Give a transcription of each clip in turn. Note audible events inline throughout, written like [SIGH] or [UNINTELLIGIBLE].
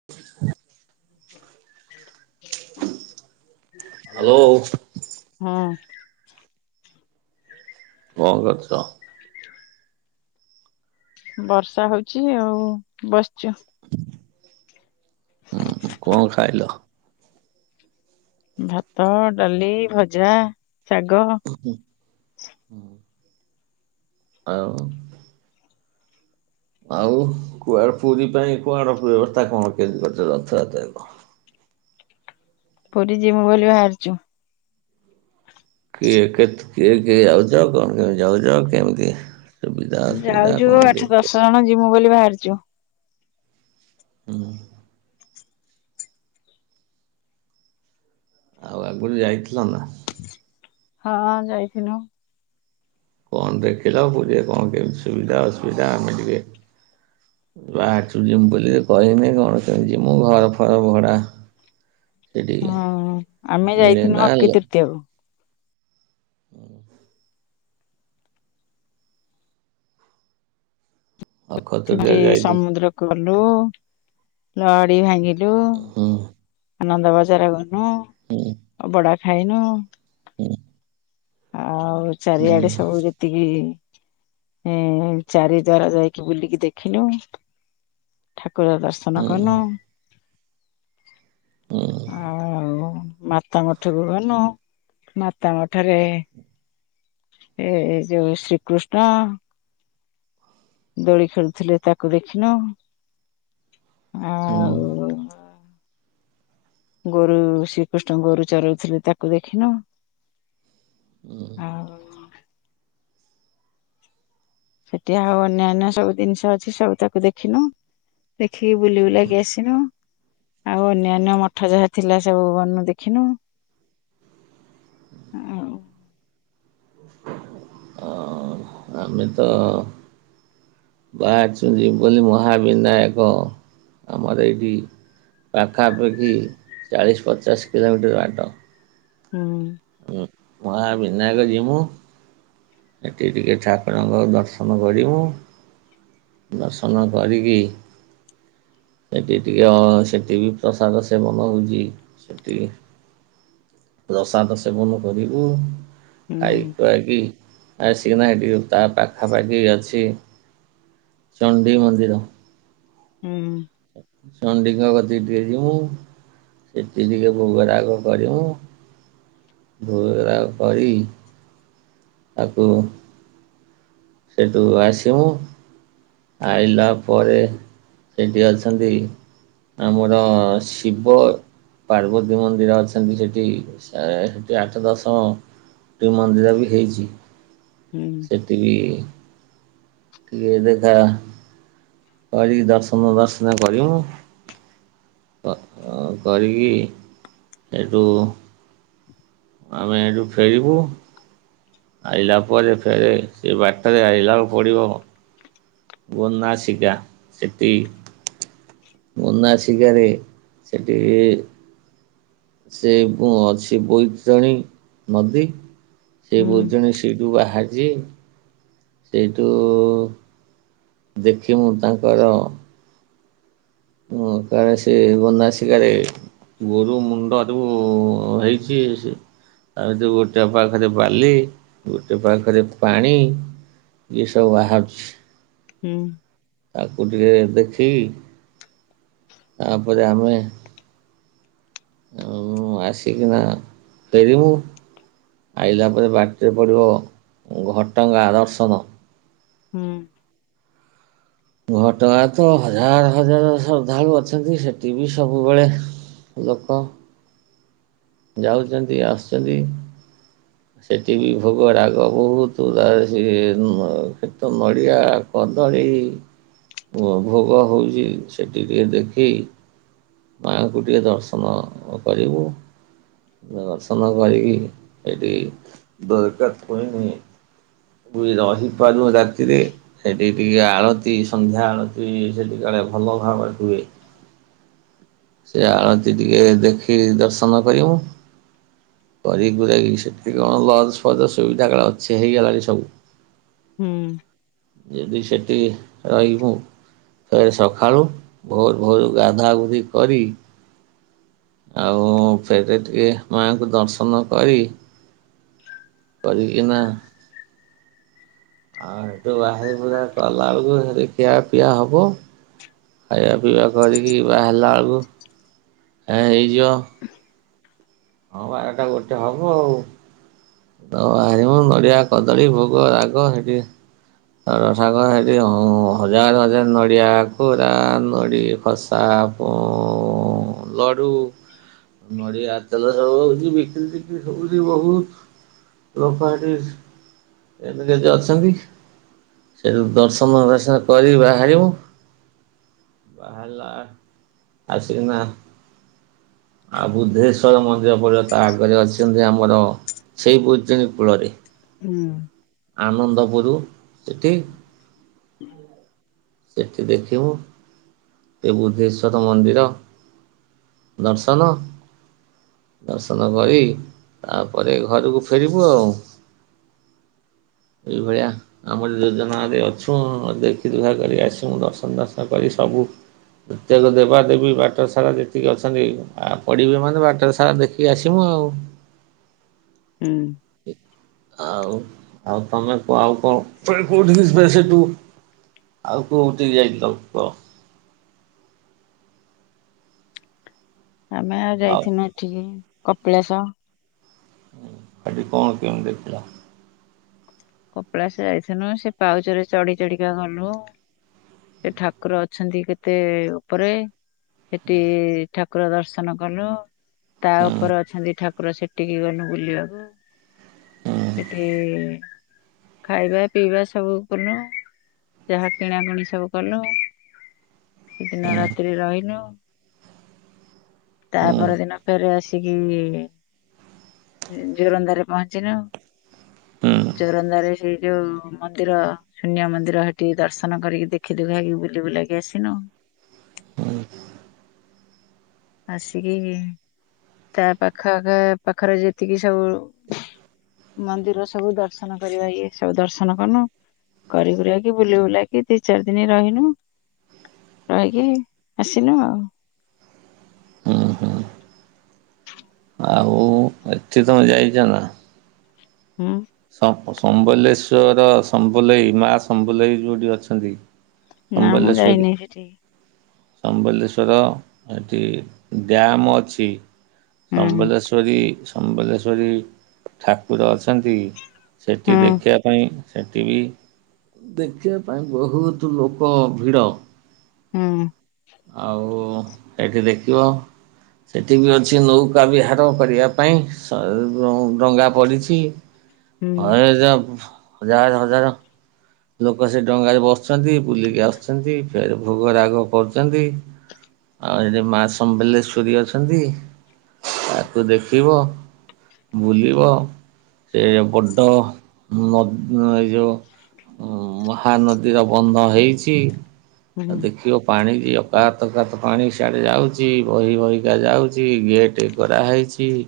[UNINTELLIGIBLE] Hello ହୁଁ। କଣ କରୁଛ? ବର୍ଷା ହଉଛି ଆଉ ବସିଛୁ। ହୁଁ କଣ ଖାଇଲ? ଭାତ ଡାଲି ଭଜା ଶାଗ। ହୁଁ। ଆଉ। ଆଉ କୁଆଡେ ପୁରୀ ପାଇଁ କଣ ବ୍ୟବସ୍ଥା କଣ କେମିତି କରିଛେ ରଥଯାତ୍ରର? ପୁରୀ ଯିମୁ ବୋଲି ବାହାରିଛୁ। କିଏ କେତେ କିଏ କିଏ ଯାଉଛ କଣ କେମତି ଯାଉଛ କେମିତି? ସୁବିଧା ଅସୁବିଧା ଯାଉଛୁ କଣ ଟିକେ ଆଠ କୁହ? ଦଶ ଜଣ ଯିମୁ ବୋଲି ବାହାରିଛୁ। ହଁ। ଆଉ ଆଗରୁ ଯାଇଥିଲ ନା? ହଁ ଯାଇଥିନୁ। କଣ ଦେଖିଲ ପୁରୀରେ କଣ କେମିତି ସୁବିଧା ଅସୁବିଧା ଆମେ ଟିକେ ବାହାରିଛୁ ଜୀମୁ ବୋଲି କହିନି କଣ କେମିତି ଯୀମୁ ଘର ଫର ଭଡା। ସେଠିକି ହଁ ଆମେ ମିଳେ ଯାଇଥିଲୁ ନା ଆକ୍ଷି ତୃତୀୟକୁ। ହୁଁ। ଅକ୍ଷୟ ତୃତୀୟା ଥରେ ଯାଇଥିଲି ସମୁଦ୍ର ଗଲୁ ଲହଡି ଭାଙ୍ଗିଲୁ। ହୁଁ। ଆନନ୍ଦ ବଜାର ଗଲୁ। [UNINTELLIGIBLE] ଅଭଡ଼ା ଖାଇନୁ। [UNINTELLIGIBLE] [UNINTELLIGIBLE] ଆଉ ହୁଁ। ଚାରିଆଡେ ସବୁ ଯେତିକି ହୁଁ, ଚାରିଦ୍ୱାର ଯାଇକି ବୁଲିକି ଦେଖିଲୁ। ଠାକୁର ଦର୍ଶନ କଲୁ। ହୁଁ ଆଉ ମାତାମଠକୁ ଗଲୁ ମାତାମଠରେ ଏ ଯୋଉ ଶ୍ରୀକୃଷ୍ଣ। ଦୋଳି ଖେଳୁଥିଲେ ତାକୁ ଦେଖିଲୁ। ହୁଁ ଆଉ ଗୋରୁ ଶ୍ରୀକୃଷ୍ଣ ଗୋରୁ ଚରଉଥିଲେ ତାକୁ ଦେଖିଲୁ। ଆଉ ସେଠି ଆଉ ଅନ୍ୟାନ୍ୟ ସବୁ ଜିନିଷ ଅଛି ସବୁ ତାକୁ ଦେଖିନୁ। ଦେଖିକି ବୁଲି ବୁଲାକି ଆସିଲୁ। ଆଉ ଅନ୍ୟାନ୍ୟ ମଠ ଯାହା ଥିଲା ସବୁ ବନୁ ଦେଖିଲୁ। ଆଉ ଆଉ ଆମେ ତ ବାହାରିଚୁ ଯିବୁ ବୋଲି ମହାବିନାୟକ ଆମର ଏଇଠି ପାଖାପାଖି ଚାଳିଶ ପଚାଶ କିଲୋମିଟର ବାଟ। ହଁ। ଉ ମହା ବିନାୟକ ଯିବୁ। ସେଠି ଟିକେ ଠାକୁରଙ୍କୁ ଦର୍ଶନ କରିବୁ। ଦର୍ଶନ କରିକି ସେଠି ଟିକେ ଅ ସେଠି ବିି ପ୍ରସାଦ ସେବନ ହଉଚି ସେତିକି ପ୍ରସାଦ ସେବନ କରିବୁ ହୁଁ ଖାଇ ଖୁଆଇ କି ଆସିନା ଏଠି ତା ପାଖାପାଖି ଅଛି [UNINTELLIGIBLE] ଚଣ୍ଡୀମନ୍ଦିର। ହୁଁ। ଚଣ୍ଡୀଙ୍କ କତିକି ଟିକେ ଯିବୁ ସେଠି ଟିକେ ଭୋଗରାଗ କରିବୁ ଭୋଗରାଗ କରି ତାକୁ ସେଇଠୁ ଆସିବୁ ଆଇଲା ପରେ ସେଇଠି ଅଛନ୍ତି ଆମର ଶିବ। ପାର୍ବତୀ ମନ୍ଦିର ଅଛନ୍ତି ସେଠି ସେ ଆଠ ଦଶମ ଟି ମନ୍ଦିର ବି ହେଇଛି। ହୁଁ ଏତିକି [UNINTELLIGIBLE] ଟିକେ ଦେଖା କରି ଦର୍ଶନ ଦର୍ଶନ କରିବୁ ଦର୍ଶନ କରିକି ସେଇଠୁ ଆମେ ଏଇଠୁ ଫେରିବୁ ଆଇଲା ପରେ ଫେରେ ସେ ବାଟରେ ଆଇଲାକୁ ପଡିବ ବନାଶିକା ସେଠି ଗୋନାସିକାରେ ସେଠି ସେ କଣ ଅଛି ବୈତରଣୀ ନଦୀ। ସେ ହୁଁ ବୈତରଣୀ ସେଇଠୁ ବାହାରିଚି। ସେଇଠୁ ଦେଖି ମୁଁ ତାଙ୍କର ହୁଁ କାଳେ ସେ ଗୋନାସିକାରେ ଗୋରୁ ମୁଣ୍ଡ ସବୁ ହେଇଛି ସେ ଆଉ ଯୋଉ ଗୋଟେ ପାଖରେ ବାଲି ଗୋଟେ ପାଖରେ ପାଣି ଏସବୁ ବାହାରୁଛି। ହୁଁ। ତାକୁ ଟିକେ ଦେଖିକି ତାପରେ ଆମେ ଆଉ ଆସିକିନା ଫେରି ମୁଁ ଆଇଲା ପରେ ବାଟିରେ ପଡ଼ିବ ଘଟଗାଁ ଦର୍ଶନ ହୁଁ ଘଟଗାଁରେ ତ ହଜାର ହଜାର ଶ୍ରଦ୍ଧାଳୁ ଅଛନ୍ତି। ସେଠି ବି ସବୁବେଳେ ଲୋକ ଯାଉଚନ୍ତି ଆସୁଛନ୍ତି। ସେଠି ବି ଭୋଗ ରାଗ ବହୁତ ତାର ସିଏ ସେଠି ତ ନଡ଼ିଆ କଦଳୀ ଭୋ ଭୋଗ ହେଉଚି। ସେଠି ଟିକିଏ ଦେଖି ମାଆଙ୍କୁ ଟିକେ ଦର୍ଶନ ଅଁ କରିବୁ। ଦର୍ଶନ କରିକି ଏଠି [UNINTELLIGIBLE] ପୁଣି ରହିପାରୁ ରାତିରେ। ସେଠି ଟିକେ ଆଳତି ସନ୍ଧ୍ୟା ଆଳତି ସେଠି କାଳେ ଭଲ ଭାବରେ ହୁଏ। ସେ ଆଳତି ଟିକେ ଦେଖି ଦର୍ଶନ କରି ମୁଁ। କରି କୁରାକି ସେଠି କଣ ଲଜ୍ ଫଜ୍ ସୁବିଧା କାଳେ ଅଛି ହେଇଗଲାଣି ସବୁ। ହୁଁ ଯଦି ସେଠି ରହିବୁ। ଥରେ ସକାଳୁ ଭୋର୍ ଭୋରୁ ଗାଧା ଗୁଧି କରି ଆଉ ଫେରେ ଟିକେ ମାଙ୍କୁ ଦର୍ଶନ କରି କରିକିନା ଆଁ ହେଠୁ ବାହାରି ବୁହୁରା କଲା ବେଳକୁ ସେଠି ଖିଆ ପିଆ ହବ। ଖାଇବା ପିଇବା କରିକି ବାହାରିଲା ବେଳକୁ ଏ ହେଇଯିବ। ହଁ ପା ଏଟା ଗୋଟେ ହେବ ଆଉ। ତମେ ବାହାରିବ ଆଉ ନଡ଼ିଆ କଦଳୀ ଭୋଗ ରାଗ ସେଠି ଆଉ ସାଙ୍ଗ ମାନେ ହେଠି ହଜାର ହଜାର ନଡ଼ିଆ କୋରା ନଡ଼ିଆ ଖସ୍ ତାପ ଅଁ ଲଡ଼ୁ ନଡ଼ିଆ ତେଲ ସବୁବେଳେ ହେଉଚି ବିକ୍ରିି ଫିକି ସବୁ ବହୁତ ଲୋକ ହେଠି ଏନଗେଜ ଅଛନ୍ତି। ସେଠୁ ଦର୍ଶନ ଦର୍ଶା କରି ବାହାରିବୁ। ବାହାରିଲା ଆସିକିନା ଆଉ ବୁଦ୍ଧେଶ୍ୱର ମନ୍ଦିର ପଡ଼ିବ ତା ଆଗରେ ଅଛନ୍ତି ଆମର ସେଇ ବୈତରଣୀ କୂଳରେ। ହୁଁ ଆନନ୍ଦପୁର ସେଠି ସେଠି ଦେଖିବୁ ଏ ବୁଦ୍ଧେଶ୍ଵରମନ୍ଦିର। ଦର୍ଶନ ଦର୍ଶନ କରି ତାପରେ ଘରକୁ ଫେରିବୁ ଆଉ ଏଇ ଭଳିଆ ଆମର ଯୋଜନାରେ ଅଛୁ ଦେଖି ଦେୁଖା କରି ଆସଛୁ ଦର୍ଶନ ଫର୍ଶନ କରି ସବୁ ପ୍ରତ୍ୟେକ ଦେବା ଦେବୀ ବାଟ ସାରା ଯେତିକି ଅଛନ୍ତି ଆଉ ପଡିବ ମାନେ ବାଟରେ ସାରା ଦେଖିକି ଆସିବୁ ଆଉ ହୁଁ ଆଉ ଆଉ ତମେ କ ଆଉ କଣ କୋଉଠି ଯିବେ ସେଠୁ ଆଉ କୋଉ ଠିକି ଯାଇଥିଲ କୁହ ଆମେ ଆଉ ଯାଇଥିଲୁ ଏଠିକି କପିଳାଶ ସେଠି କଣ କେମିତି ଦେଖିଲ କପଳାଶ ସେ ଯାଇଥିଲୁ ସେ ପାହାଚ ରେ ଚଢି ଚଢିକା ଗଲୁ ସେ ଠାକୁର ଅଛନ୍ତି କେତେ ଉପରେ ସେଠି ଠାକୁର ଠାକୁର ଦର୍ଶନ କଲୁ ତା ହୁଁ ଉପରେ ଅଛନ୍ତି ଠାକୁର ସେଠିକି ଗଲୁ ବୁଲିବାକୁ ହୁଁ ସେଠି ଖାଇବା ପିଇବା ସବୁ କଲୁ ଯାହା କିଣାକିଣି ସବୁ କଲୁ ସେଦିନ ରାତିରେ ରହିଲୁ ତା ହୁଁ ପର ଦିନ ଫେର ଆସି ଆସିକି ଜୋରନ୍ଦାରେ ପହଞ୍ଚିିଲୁ ହୁଁ ଜୋରନ୍ଦାରେ ହେଇ ଯୋଉ ମନ୍ଦିର ଶୂନ୍ୟ ମନ୍ଦିର ସେଠି ଦର୍ଶନ କରିକି ଦେଖି ଦୁଖାକି ବୁଲି ବୁଲାକି ଆସିନୁ ହୁଁ ଆସିକି ତା ପାଖ ଆଖ ପାଖରେ ଯେତିକି ସବୁ ମନ୍ଦିର ସବୁ ଦର୍ଶନ କରିବା ଇଏ ସବୁ ଦର୍ଶନ କଲୁ କରି କୁରାକି ବୁଲି ବୁଲାକି ଦି ଚାରି ଦିନ ରହିନୁ ରହିକି ଆସିଲୁ ଆଉ ହୁଁ ହୁଁ ଆଉ ଏଠି ତମେ ଯାଇଛ ନା? ହୁଁ। ସମ୍ବଲେଶ୍ଵର ସମ୍ବଲେଇ ମା ସମ୍ବଲେଇ ଯୋଉଠି ଅଛନ୍ତି। ନା ମୁଁ ସମ୍ବଲେଶ୍ଵରୀ। ଯାଇନି ସେଠି ସମ୍ବଲେଶ୍ୱର ସେଠି ଡ୍ୟାମ୍ ଅଛି। ହୁଁ ସମ୍ବଲେଶ୍ଵରୀ ସମ୍ବଲେଶ୍ଵରୀ ଠାକୁର ଅଛନ୍ତି। ସେଠି ହୁଁ ଦେଖିବା ପାଇଁ ସେଠି ବି ଦେଖିବା ପାଇଁ ବହୁତ ଲୋକ ଭିଡ଼। ହୁଁ। ଆଉ ଏଠି ଦେଖିବ ସେଠି ବି ଅଛି ନୌକା ବିହାର କରିବା ପାଇଁ ସ ଡଙ୍ଗା ପଡ଼ିଛି। [UNINTELLIGIBLE] ହଜାର ହଜାର ଲୋକ ସେ ଡଙ୍ଗାରେ ବସିଛନ୍ତି ବୁଲିକି ଆସୁଛନ୍ତି ଫେରେ ଭୋଗ ରାଗ କରୁଛନ୍ତି। [INAUDIBLE] ଆଉ ଏଠି ମା ସମ୍ବଲେଶ୍ଵରୀ ଅଛନ୍ତି, ତାକୁ ଦେଖିବ। ବୁଲିବ ସେ ବଡ଼ ନ ଏଇ ଯୋଉ ଉ ମହାନଦୀର ବନ୍ଧ ହେଇଛି ଆଉ ହୁଁ ଦେଖିବ ପାଣି ବି ଅକାତ ଅକାତ ପାଣି ସିଆଡେ ଯାଉଛି, ବହି ବହିକା ଯାଉଛି ଗେଟ୍ କରା ହେଇଛି। ଚି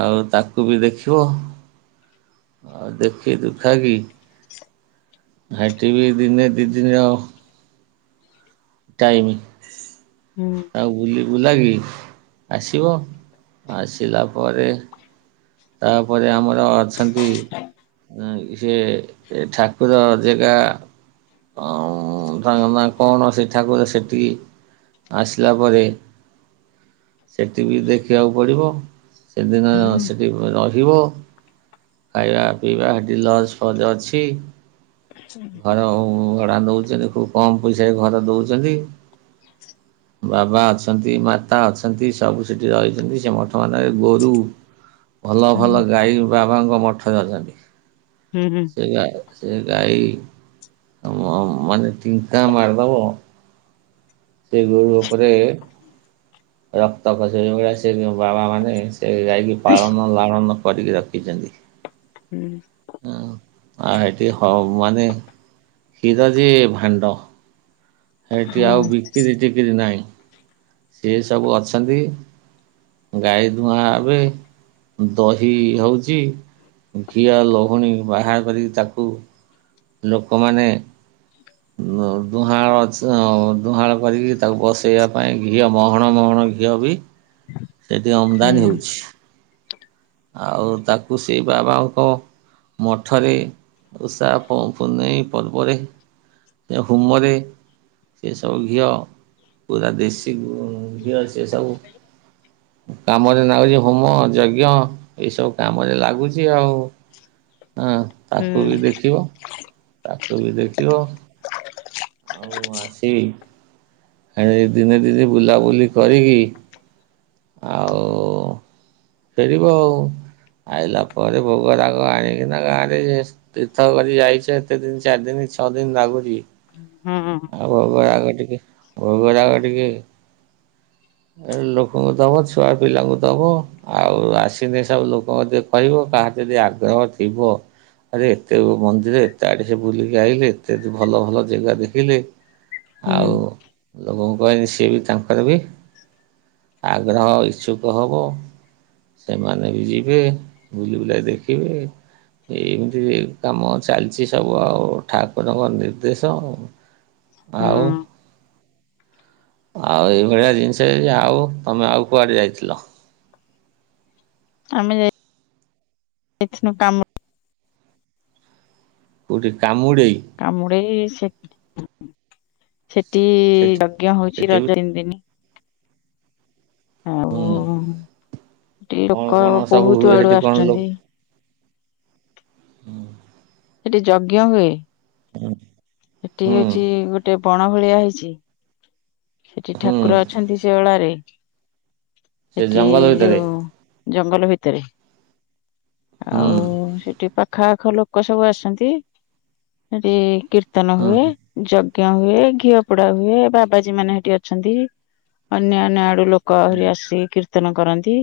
ଆଉ ତାକୁ ବି ଦେଖିବ। ଆଉ ଦେଖି ଦୁଖା କି ହେଁଟିଭି ଦିନେ ଦିଇ ଦିନ ଆଉଁ। ଟାଇମି। ହୁଁ। ତାକୁ ବୁଲି ବୁଲାକି ଆସିବ। ଆସିଲା ପରେ ତାପରେ ଆମର ଅଛନ୍ତି ନୁହଁ କି ସିଏ ଠାକୁର ଜେଗା। ଅଁ ଅଁ ଅଁ ତାଙ୍କ ନାଁ କଣ ସେ ଠାକୁର ସେଠିଁ? ଆସିଲା ପରେ ସେଠିବି ଦେଖିବାକୁ ପଡ଼ିବ। ହୁଁ ସେଦିନ ହୁଁ ସେଠି ବି ରହିବ। ଖାଇବା ପିଇବା ହେଟି ଲଜ ଫଜ୍ ଅଛି। ଘରଓଁ ଉଁ ଭଡା ନଉଛନ୍ତି। ଖୁବ୍ କମ ପଇସା ଘର ଦଉଛନ୍ତି। ବାବା ଅଛନ୍ତି ମାତା ଅଛନ୍ତି ସବୁ ସେଠି ରହିଛନ୍ତି। ସେ ମଠ ମାନଙ୍କରେ ଗୋରୁ ଭଲ ଭଲ ହୁଁ ଗାଈ ବାବାଙ୍କ ମଠରେ ଅଛନ୍ତି। ହୁଁ ହୁଁ। ଆଜ୍ଞା ଆଜ୍ଞା ସେ ଗାଈ ମଁ ମାନେ ତିନିଟା ମାରିଦବ ସେ ଗୋରୁ ଉପରେ ରକ୍ତ ଖସିଲା ଯୋଉଁଭଳିଆ ସେ ଯେଉଁ ବାବାମାନେ ସେ ଗାଈକି ହଇସ୍ ପାଳନ ଲାଳନ କରିକି ରଖିଛନ୍ତି। ହୁଁ। ଆଉ ହଁ ହେଟି ହମ୍ସ ମାନେ ହୀର ଯେ ଭାଣ୍ଡ। ହେଇଟି ହୁଁ ଆଉ ବିକିରି ଟିକିରି ନାହିଁ। ସେ ସବୁ ଅଛନ୍ତି ଗାଈ ଦୁଆଁ ହେବେ। ଦହି ହଉଛି। ଘିଅ ଲହୁଣୀ ବାହାର କରିକି ତାକୁ ଲୋକମାନେ ଉଁ ଦୁହାଳ ଅଛି ଦୁହାଁଳ କରିକି ତାକୁ ବସେଇବା ପାଇଁ ଘିଅ ମହଣ ମହଣ ଘିଅ ବି ସେଠି ହୁଁ ଆମଦାନୀ ହଉଛି। ଆଉ ତାକୁ ସେଇ ବାବାଙ୍କ ମଠରେ ଓଷା ପ୍ ପୁନେଇ ପର୍ବରେ ଯେ ହୋମରେ ସେ ସବୁ ଘିଅ ପୁରା ଦେଶି କି ଘୁଅ ଘିଅ ସେ ସବୁ। କାମରେ ଲାଗୁଛି ହୋମ ଯଜ୍ଞ ଏଇ ସବୁ କାମରେ ଲାଗୁଛି ଆଉ। ହଁ ହୁଁ ତାକୁ ବି ଦେଖିବ। ତାକୁ ବି ଦେଖିବ। ମୁଁ ଆସିବି ଦିନେ ଦି ଦିନ ବୁଲାବୁଲି କରିକି। ଆଉ ଫେରିବ ଆଉ। ଆଇଲା ପରେ ଭୋଗ ରାଗ ଆଣିକିନା ଗାଁରେ। ତୀର୍ଥ କରି ଯାଇଛେ ଏତେ ଦିନ ଚାରି ଦିନ ଛଅ ଦିନ ଲାଗୁଛି। ହୁଁ ଆଉ ଭୋଗ ରାଗ ଟିକେ ଭୋଗ ରାଗ ଟିକେ। ଏ ଲୋକଙ୍କୁ ଦବ। ଛୁଆ ପିଲାଙ୍କୁ ଦବ। ଆଉ ଆସିଲେ ସବୁ ଲୋକ ମଧ୍ୟ କହିବ କାହାର ଯଦି ଆଗ୍ରହ ଥିବ। ଆରେ ଏତେ ମନ୍ଦିର। ଏତେ ଆଡ଼େ ସେ ବୁଲିକି ଆଇଲେ। ଏତେ ଏତେ ଭଲ ଭଲ ଜାଗା ଦେଖିଲେ। ହୁଁ ଆଉଁ। ଲୋକଙ୍କୁ କହିଲେ ସିଏ ବି ତାଙ୍କର ବି ଆଗ୍ରହ ଇଚ୍ଛୁକ ହବ। ସେମାନେ ବି ଯିବେ ବୁଲି ବୁଲାକି ଦେଖିବେ। ଏଇମିତି କାମ ଚାଲିଛି ସବୁ ଆଉ ଠାକୁରଙ୍କ ନିର୍ଦ୍ଦେଶ। ଆଉଁ। ହୁଁ ଆଉ ଏଇଭଳିଆ ଜିନିଷ, ଆଉ ତମେ ଆଉ କୁଆଡ଼େ ଯାଇଥିଲ? ଆମେ ଯାଇ ଥିନୁ କାମ କୋଉଠି କାମୁଡ଼େଇ? କାମୁଡେଇ ସେ ସେଠି ସେଠି ଯଜ୍ଞ ହଉଛି ସେଠି ବି ରଜ ତିନି ଦିନି। ହୁଁ ଆଉ ଟି କଣ ଲୋକ କଣ ସବୁ ବହୁତ ହୁଏ ଆଡୁ ସେଠି କଣ ଆସୁଛନ୍ତି। ହୁଁ। ସେଠି ଯଜ୍ଞ ହୁଏ। ଉଁ। ସେଠି ହଉଛି ଗୋଟେ ବଣ ଭଳିଆ ହେଇଛି। ସେଠି ହୁଁ ଠାକୁର ଅଛନ୍ତି ସେ ଓଳାରେ, ସେ ସେଠି ଜଙ୍ଗଲ ଭିତରେ ଯୋଉ ଜଙ୍ଗଲ ଭିତରେ ହୁଁ ଆଉ ସେଠି ପାଖ ପାଖ ଲୋକ ସବୁ ଆସନ୍ତି, ସେଠି କୀର୍ତ୍ତନ ହୁଁ ହୁଏ। ଯ ଜ୍ଞ ହୁଏ। ଘିଅ ପୋଡା ହୁଏ। ବାବାଜୀ ମାନେ ସେଠି ଅଛନ୍ତି। ଅନ୍ୟ ଅନ୍ୟ ଆଡୁ ଲୋ କ ହୁଁ ଆହୁରି ଆସି କୀର୍ତ୍ତନ କରନ୍ତି।